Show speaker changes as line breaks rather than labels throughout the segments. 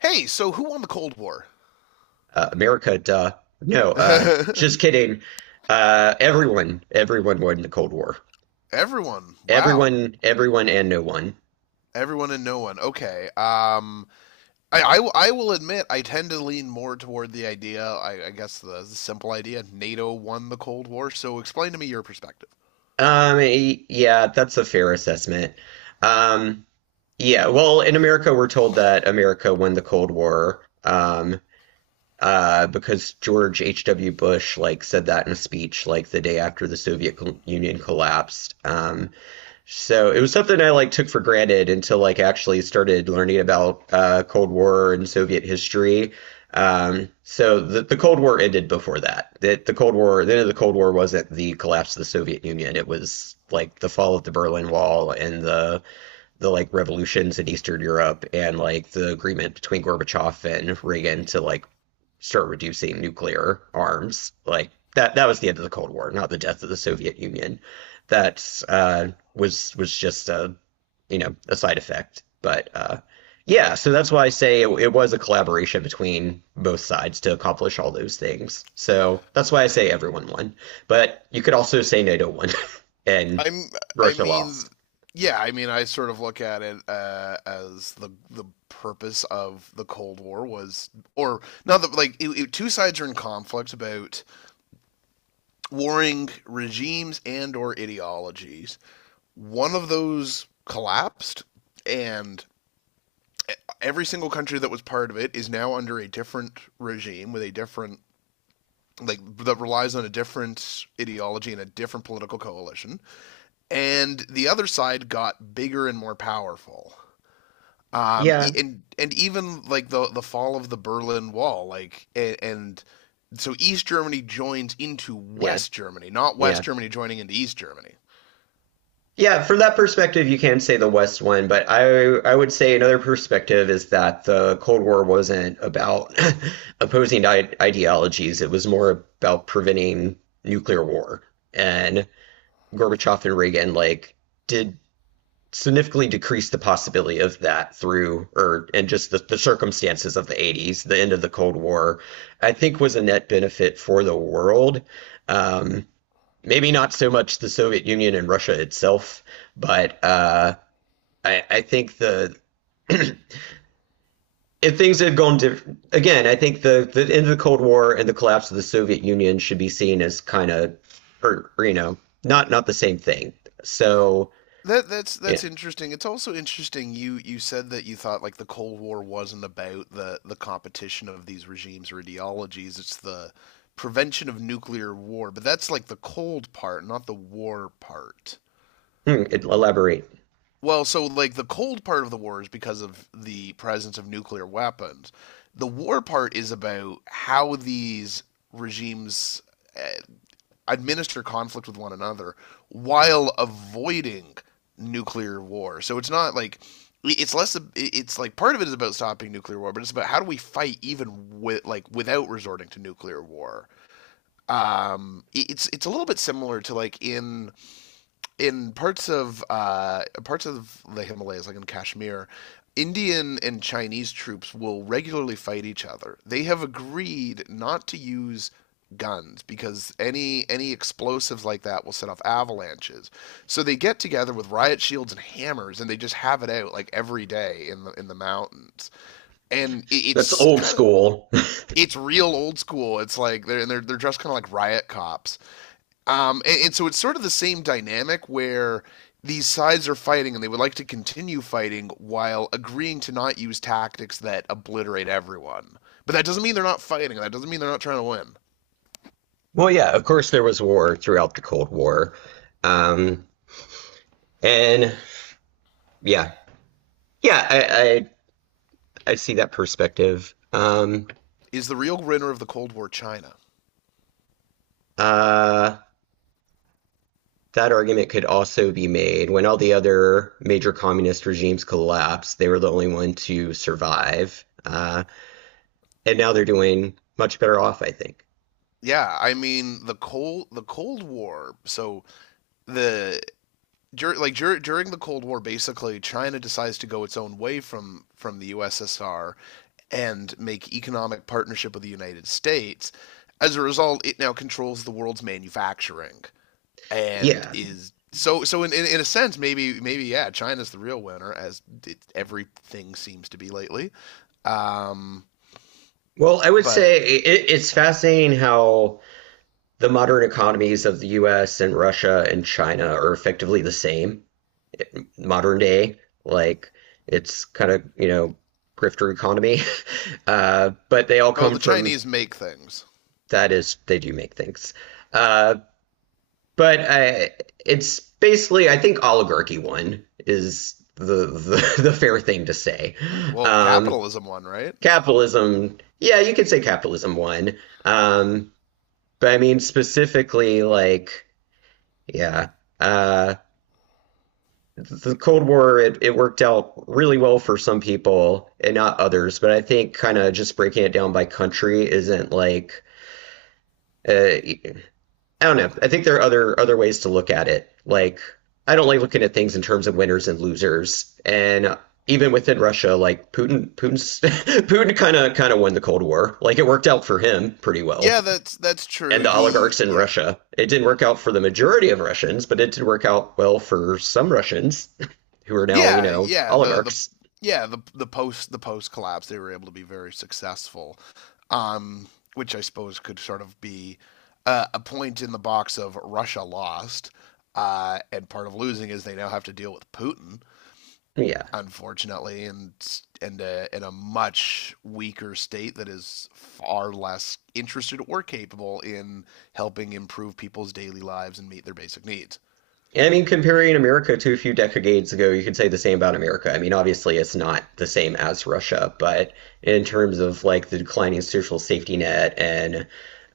Hey, so who won the Cold War?
America, duh. No, just kidding. Everyone won the Cold War.
Everyone. Wow.
Everyone, everyone, and no one.
Everyone and no one. Okay. I will admit I tend to lean more toward the idea. I guess the simple idea: NATO won the Cold War. So explain to me your perspective.
Yeah, that's a fair assessment. Um, yeah, well, in America, we're told that America won the Cold War. Because George H.W. Bush like said that in a speech like the day after the Soviet Union collapsed. So it was something I like took for granted until like actually started learning about Cold War and Soviet history. So the Cold War ended before that. That the Cold War, the end of the Cold War wasn't the collapse of the Soviet Union. It was like the fall of the Berlin Wall and the like revolutions in Eastern Europe and like the agreement between Gorbachev and Reagan to like start reducing nuclear arms. Like that was the end of the Cold War, not the death of the Soviet Union. That was just a a side effect. But yeah, so that's why I say it, it was a collaboration between both sides to accomplish all those things. So that's why I say everyone won. But you could also say NATO won and
I'm. I
Russia
mean,
lost.
yeah. I mean, I sort of look at it as the purpose of the Cold War was, or not that like two sides are in conflict about warring regimes and or ideologies. One of those collapsed, and every single country that was part of it is now under a different regime with a different, like, that relies on a different ideology and a different political coalition, and the other side got bigger and more powerful, um e-
Yeah.
and and even like the fall of the Berlin Wall, like, and so East Germany joins into
Yeah.
West Germany, not West
Yeah.
Germany joining into East Germany.
Yeah, from that perspective, you can say the West won, but I would say another perspective is that the Cold War wasn't about opposing ideologies. It was more about preventing nuclear war. And Gorbachev and Reagan like did significantly decrease the possibility of that through or and just the circumstances of the 80s. The end of the Cold War, I think was a net benefit for the world. Um, Maybe not so much the Soviet Union and Russia itself, but I think the if things had gone different again, I think the end of the Cold War and the collapse of the Soviet Union should be seen as kind of, or, not the same thing. So
That that's
yeah.
that's interesting. It's also interesting you said that you thought like the Cold War wasn't about the competition of these regimes or ideologies. It's the prevention of nuclear war, but that's like the cold part, not the war part.
Hmm, elaborate.
Well, so like the cold part of the war is because of the presence of nuclear weapons. The war part is about how these regimes uh, administer conflict with one another while avoiding nuclear war. So it's not like, it's less, it's like part of it is about stopping nuclear war, but it's about how do we fight even, with like, without resorting to nuclear war. Um, it's a little bit similar to, like, in parts of the Himalayas, like in Kashmir. Indian and Chinese troops will regularly fight each other. They have agreed not to use guns, because any explosives like that will set off avalanches. So they get together with riot shields and hammers, and they just have it out like every day in the mountains. And it,
That's
it's
old
kind of
school.
it's real old school. It's like they're dressed kind of like riot cops, and so it's sort of the same dynamic, where these sides are fighting and they would like to continue fighting while agreeing to not use tactics that obliterate everyone. But that doesn't mean they're not fighting, that doesn't mean they're not trying to win.
Well, yeah, of course there was war throughout the Cold War, um, and yeah, yeah, I see that perspective.
Is the real winner of the Cold War China?
Uh, That argument could also be made when all the other major communist regimes collapsed, they were the only one to survive. And now they're doing much better off, I think.
Yeah, I mean the Cold War. So the dur- like dur- during the Cold War, basically China decides to go its own way from the USSR and make economic partnership with the United States. As a result, it now controls the world's manufacturing, and
Yeah.
is so, in a sense, maybe, yeah, China's the real winner, as it, everything seems to be lately. Um,
Well, I would
but
say it, it's fascinating how the modern economies of the US and Russia and China are effectively the same modern day. Like, it's kind of, grifter economy. But they all
Oh,
come
the
from
Chinese make things.
that is, they do make things. Uh, But It's basically, I think oligarchy won is the fair thing to say.
Hmm, well,
Um,
capitalism won, right?
Capitalism, yeah, you could say capitalism won. Um, but I mean specifically, like, yeah, uh, the Cold War it, it worked out really well for some people and not others. But I think kind of just breaking it down by country isn't like uh, I don't know. I think there are other ways to look at it. Like I don't like looking at things in terms of winners and losers. And even within Russia, like Putin kind of won the Cold War. Like it worked out for him pretty well.
Yeah, that's true.
And the
He
oligarchs in
yeah
Russia, it didn't work out for the majority of Russians, but it did work out well for some Russians who are now,
yeah yeah the the
oligarchs.
yeah the the post the post collapse, they were able to be very successful, um, which I suppose could sort of be a point in the box of Russia lost. And part of losing is they now have to deal with Putin,
Yeah.
unfortunately, and in a much weaker state that is far less interested or capable in helping improve people's daily lives and meet their basic needs.
And I mean, comparing America to a few decades ago, you could say the same about America. I mean, obviously, it's not the same as Russia, but in terms of like the declining social safety net and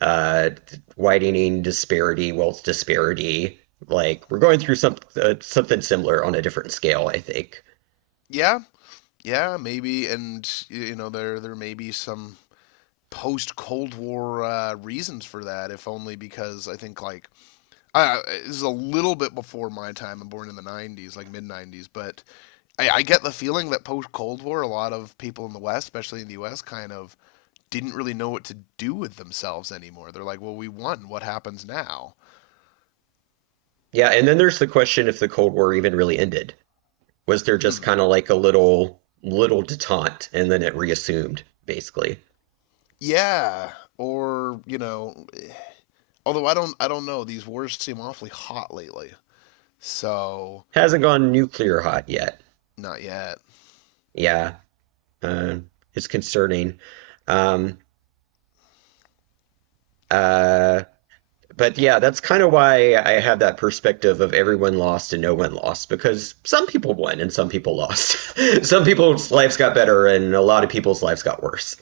uh, widening disparity, wealth disparity, like we're going through some something similar on a different scale, I think.
Yeah, yeah, maybe, and there may be some post Cold War reasons for that, if only because I think like, this is a little bit before my time. I'm born in the 90s, like mid 90s, but I get the feeling that post Cold War, a lot of people in the West, especially in the US, kind of didn't really know what to do with themselves anymore. They're like, well, we won. What happens now?
Yeah, and then there's the question if the Cold War even really ended. Was there just
Hmm.
kind of like a little detente and then it reassumed, basically?
Yeah. Or, although I don't know. These wars seem awfully hot lately. So,
Hasn't gone nuclear hot yet.
not yet.
Yeah. Uh, it's concerning. Um, uh, but yeah, that's kind of why I have that perspective of everyone lost and no one lost because some people won and some people lost. Some people's lives got better and a lot of people's lives got worse.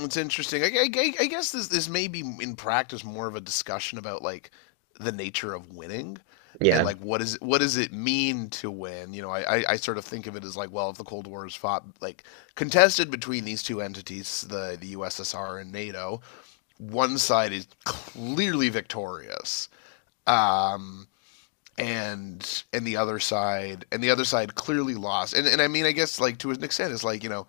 It's interesting. I guess this may be in practice more of a discussion about, like, the nature of winning and,
Yeah,
like, what does it mean to win? You know, I sort of think of it as like, well, if the Cold War is fought, like, contested between these two entities, the USSR and NATO, one side is clearly victorious. Um and the other side clearly lost. And I mean I guess, like, to an extent it's like,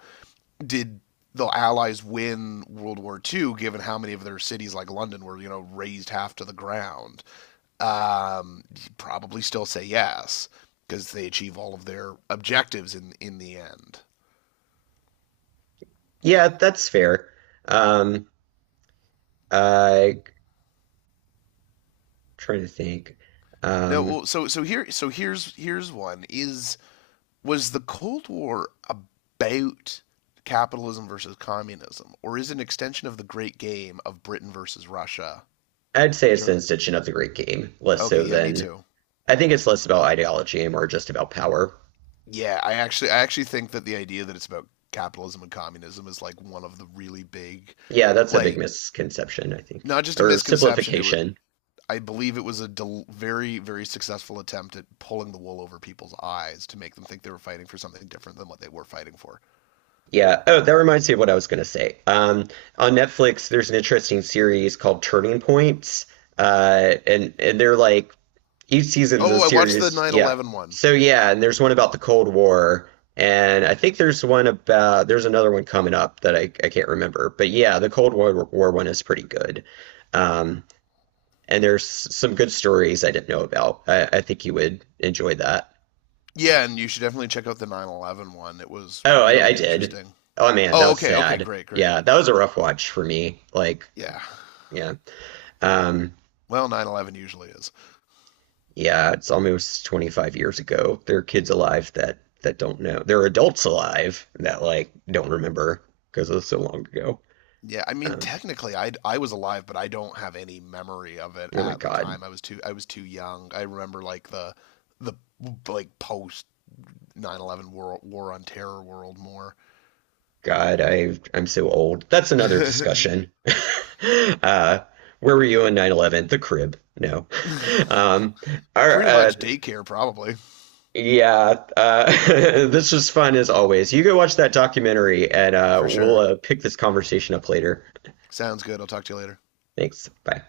did the Allies win World War II, given how many of their cities, like London, were razed half to the ground? You'd probably still say yes, because they achieve all of their objectives in the end.
yeah, that's fair. Um, I Trying to think.
No,
Um,
well, so so here so here's here's one is was the Cold War about capitalism versus communism, or is it an extension of the Great Game of Britain versus Russia?
I'd say it's an extension of the Great Game, less
Okay,
so
yeah, me
than
too.
I think it's less about ideology and more just about power.
Yeah, I actually think that the idea that it's about capitalism and communism is like one of the really big.
Yeah, that's a big
Like,
misconception, I think,
not just a
or
misconception, it was
simplification.
I believe it was a very, very successful attempt at pulling the wool over people's eyes to make them think they were fighting for something different than what they were fighting for.
Yeah. Oh, that reminds me of what I was going to say. On Netflix, there's an interesting series called Turning Points, and they're like each season's a
Oh, I watched the
series.
nine
Yeah.
eleven one.
So yeah, and there's one about the Cold War, and I think there's one about there's another one coming up that I can't remember. But yeah, the Cold War, War one is pretty good, um, and there's some good stories I didn't know about. I think you would enjoy that.
Yeah, and you should definitely check out the 9/11 one. It was
Oh, I
really
did.
interesting.
Oh man, that
Oh,
was
okay, okay,
sad.
great, great.
Yeah, that was a rough watch for me. Like
Yeah.
yeah. Um,
Well, 9/11 usually is.
yeah, it's almost 25 years ago. There are kids alive that don't know. There are adults alive that like don't remember because it was so long ago.
Yeah, I mean,
Um,
technically, I was alive, but I don't have any memory of it
oh my
at the
God.
time. I was too young. I remember, like, the like post 9/11 war, war on terror world more.
God, I'm so old. That's another discussion. uh, where were you on 9/11? The crib. No.
Pretty
Um, our, uh,
much daycare, probably
yeah, this was fun as always. You go watch that documentary and uh,
for
we'll
sure.
uh, pick this conversation up later.
Sounds good. I'll talk to you later.
Thanks. Bye.